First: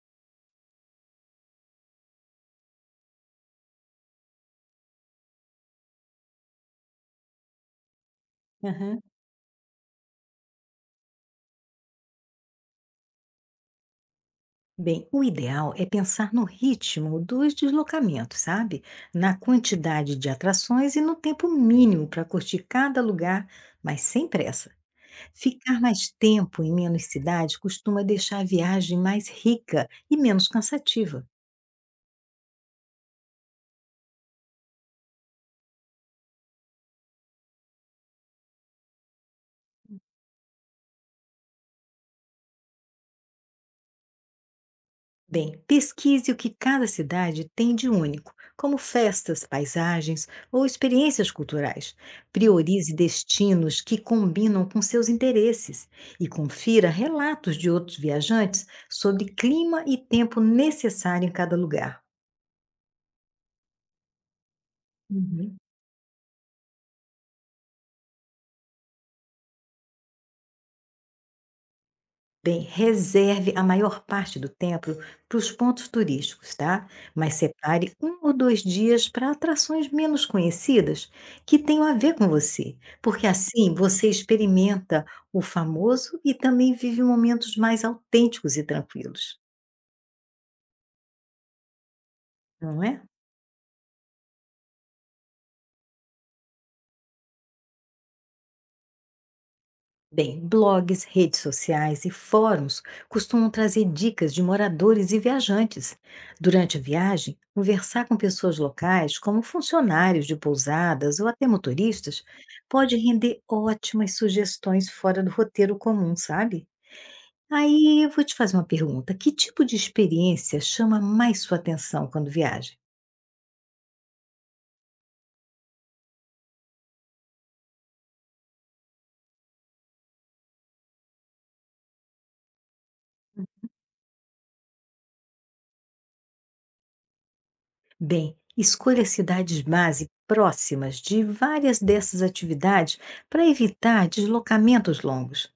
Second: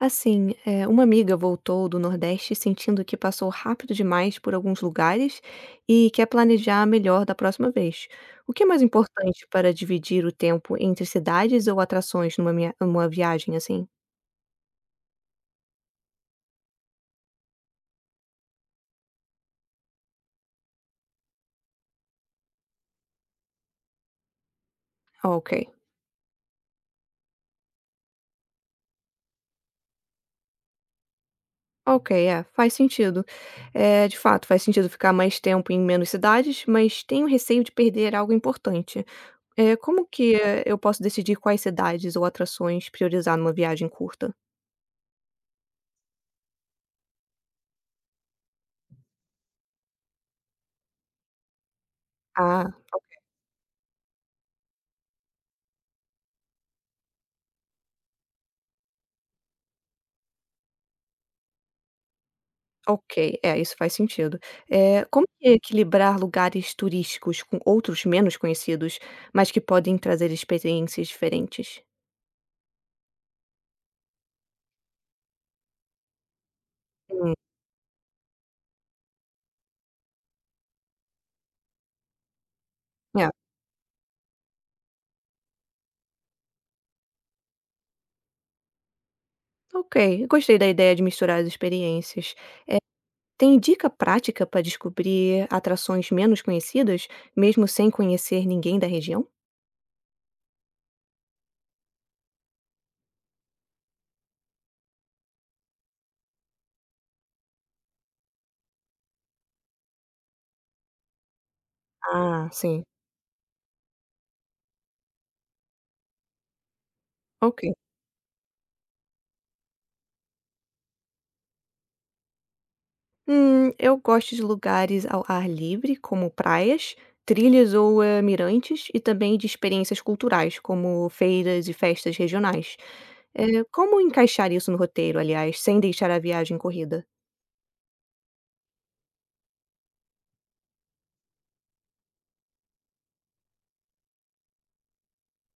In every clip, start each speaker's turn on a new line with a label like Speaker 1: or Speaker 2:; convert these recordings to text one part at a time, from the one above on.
Speaker 1: Assim, uma amiga voltou do Nordeste sentindo que passou rápido demais por alguns lugares e quer planejar melhor da próxima vez. O que é mais
Speaker 2: Aham.
Speaker 1: importante para dividir o tempo entre cidades ou atrações numa viagem assim?
Speaker 2: Bem, o ideal é pensar no ritmo dos deslocamentos, sabe? Na quantidade de atrações e no tempo mínimo para curtir cada lugar, mas sem pressa.
Speaker 1: Ok.
Speaker 2: Ficar mais tempo em menos cidade costuma deixar a viagem mais rica e menos cansativa.
Speaker 1: Ok, é, faz sentido. É, de fato, faz sentido ficar mais tempo em menos cidades, mas tenho receio de perder algo importante. É, como que eu posso decidir quais cidades ou atrações priorizar numa viagem curta?
Speaker 2: Bem, pesquise o que cada cidade tem de único, como festas, paisagens ou experiências culturais.
Speaker 1: Ah.
Speaker 2: Priorize destinos que combinam com seus interesses e confira relatos de outros viajantes sobre clima e tempo necessário em cada lugar.
Speaker 1: Ok, é, isso faz sentido. Eh, como que
Speaker 2: Uhum.
Speaker 1: equilibrar lugares turísticos com outros menos conhecidos, mas que podem trazer experiências diferentes?
Speaker 2: Bem, reserve a maior parte do tempo para os pontos turísticos, tá?
Speaker 1: Hum,
Speaker 2: Mas separe um ou dois dias para atrações menos conhecidas que tenham a ver com você, porque
Speaker 1: é,
Speaker 2: assim você experimenta o famoso e também vive momentos mais autênticos e tranquilos,
Speaker 1: ok, gostei da ideia de misturar as experiências.
Speaker 2: não é?
Speaker 1: Tem dica prática para descobrir atrações menos conhecidas, mesmo sem conhecer ninguém da região?
Speaker 2: Bem, blogs, redes sociais e fóruns costumam trazer dicas de moradores e viajantes. Durante a viagem, conversar com pessoas locais, como funcionários de pousadas ou até motoristas,
Speaker 1: Ah, sim.
Speaker 2: pode render ótimas sugestões fora do roteiro comum, sabe?
Speaker 1: Ok.
Speaker 2: Aí eu vou te fazer uma pergunta: que tipo de experiência chama mais sua atenção quando viaja?
Speaker 1: Eu gosto de lugares ao ar livre, como praias, trilhas ou mirantes, e também de experiências culturais, como feiras e festas regionais. Eh, como encaixar isso no roteiro, aliás, sem deixar a viagem corrida?
Speaker 2: Bem, escolha cidades base próximas de várias dessas atividades para evitar deslocamentos longos.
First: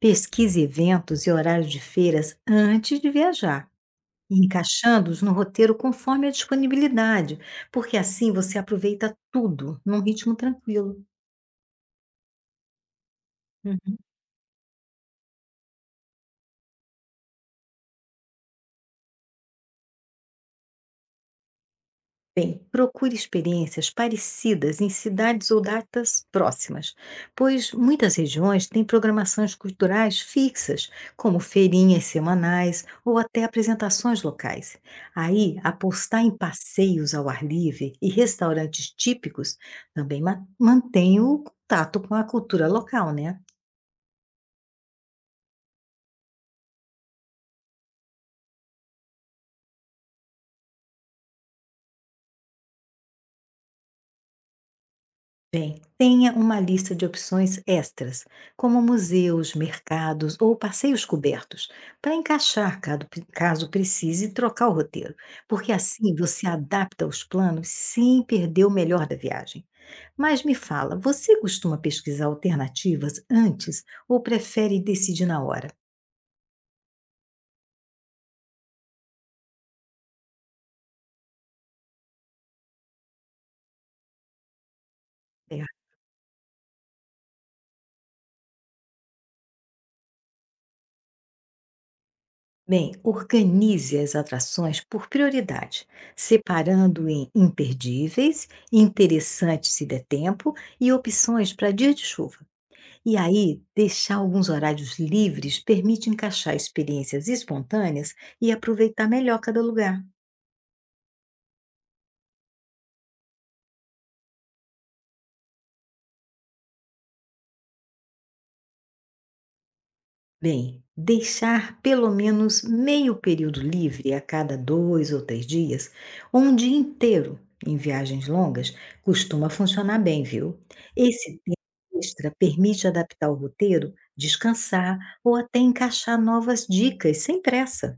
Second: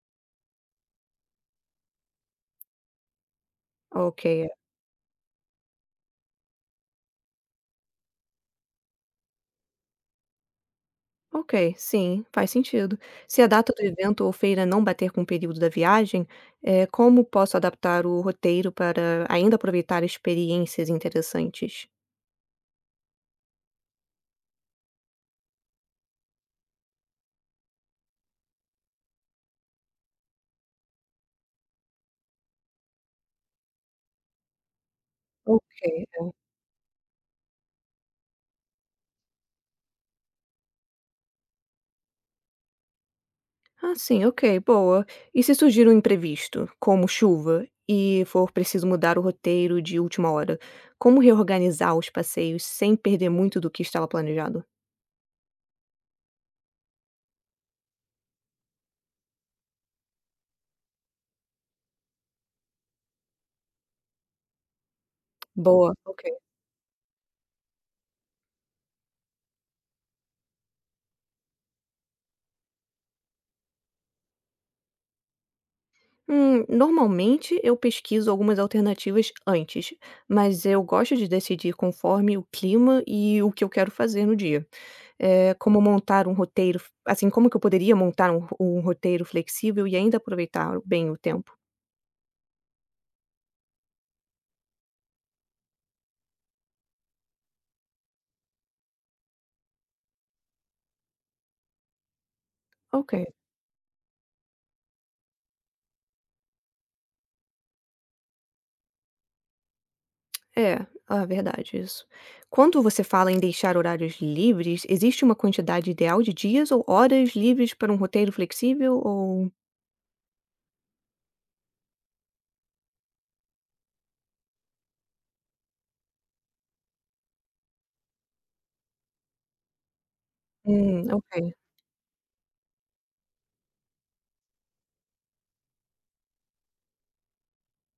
Speaker 2: Pesquise eventos e horários de feiras antes de viajar,
Speaker 1: Ok,
Speaker 2: encaixando-os no roteiro conforme a disponibilidade, porque assim você aproveita tudo num ritmo tranquilo.
Speaker 1: ok, sim, faz sentido. Se a data do evento ou feira não bater com o período da viagem, como posso adaptar o roteiro para ainda aproveitar experiências interessantes?
Speaker 2: Bem, procure experiências parecidas em cidades ou datas próximas, pois muitas regiões têm programações culturais fixas, como feirinhas semanais ou até apresentações locais. Aí,
Speaker 1: Ok.
Speaker 2: apostar em passeios ao ar livre e restaurantes típicos também mantém o contato com a cultura local, né?
Speaker 1: Ah, sim, ok, boa. E se surgir um imprevisto, como chuva, e for preciso mudar o roteiro de última hora, como reorganizar os passeios sem perder muito do que estava planejado?
Speaker 2: Bem, tenha uma lista de opções extras, como museus, mercados ou passeios cobertos, para encaixar caso precise trocar o roteiro, porque
Speaker 1: Boa,
Speaker 2: assim
Speaker 1: ok.
Speaker 2: você adapta os planos sem perder o melhor da viagem. Mas me fala, você costuma pesquisar alternativas antes ou prefere decidir na hora?
Speaker 1: Normalmente eu pesquiso algumas alternativas antes, mas eu gosto de decidir conforme o clima e o que eu quero fazer no dia. É, como montar um roteiro, assim, como que eu poderia montar um roteiro flexível e ainda aproveitar bem o tempo?
Speaker 2: Bem, organize as atrações por prioridade, separando em imperdíveis, interessantes se der tempo e opções para dia de chuva.
Speaker 1: Ok.
Speaker 2: E aí, deixar alguns horários livres permite encaixar experiências espontâneas e aproveitar melhor cada lugar.
Speaker 1: É, ah, verdade, isso. Quando você fala em deixar horários livres, existe uma quantidade ideal de dias ou horas livres para um roteiro flexível ou
Speaker 2: Bem, deixar pelo menos meio período livre a cada dois ou três dias, ou um dia inteiro em viagens longas, costuma funcionar bem, viu? Esse
Speaker 1: Ok.
Speaker 2: tempo extra permite adaptar o roteiro, descansar ou até encaixar novas dicas sem pressa.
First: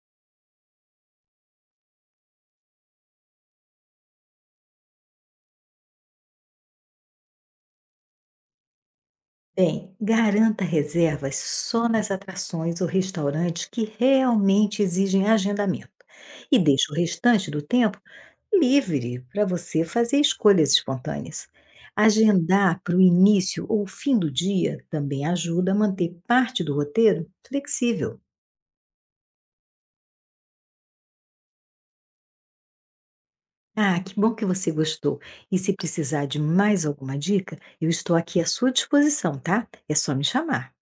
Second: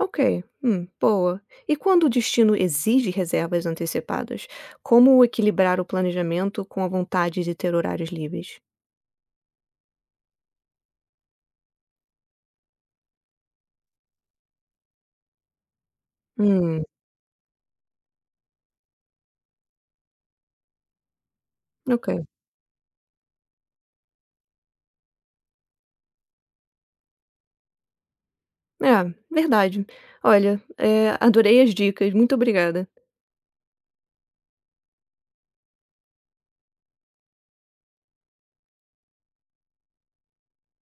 Speaker 1: Ok, boa. E quando o destino exige reservas antecipadas, como equilibrar o planejamento com a vontade de ter horários livres?
Speaker 2: Bem, garanta reservas só nas atrações ou restaurantes que realmente exigem agendamento e
Speaker 1: Hum,
Speaker 2: deixe o restante do tempo livre para você fazer escolhas espontâneas.
Speaker 1: ok.
Speaker 2: Agendar para o início ou fim do dia também ajuda a manter parte do roteiro flexível.
Speaker 1: É, verdade. Olha, é, adorei as dicas, muito obrigada.
Speaker 2: Ah, que bom que você gostou! E se precisar de mais alguma dica, eu estou aqui à sua disposição, tá? É só me chamar.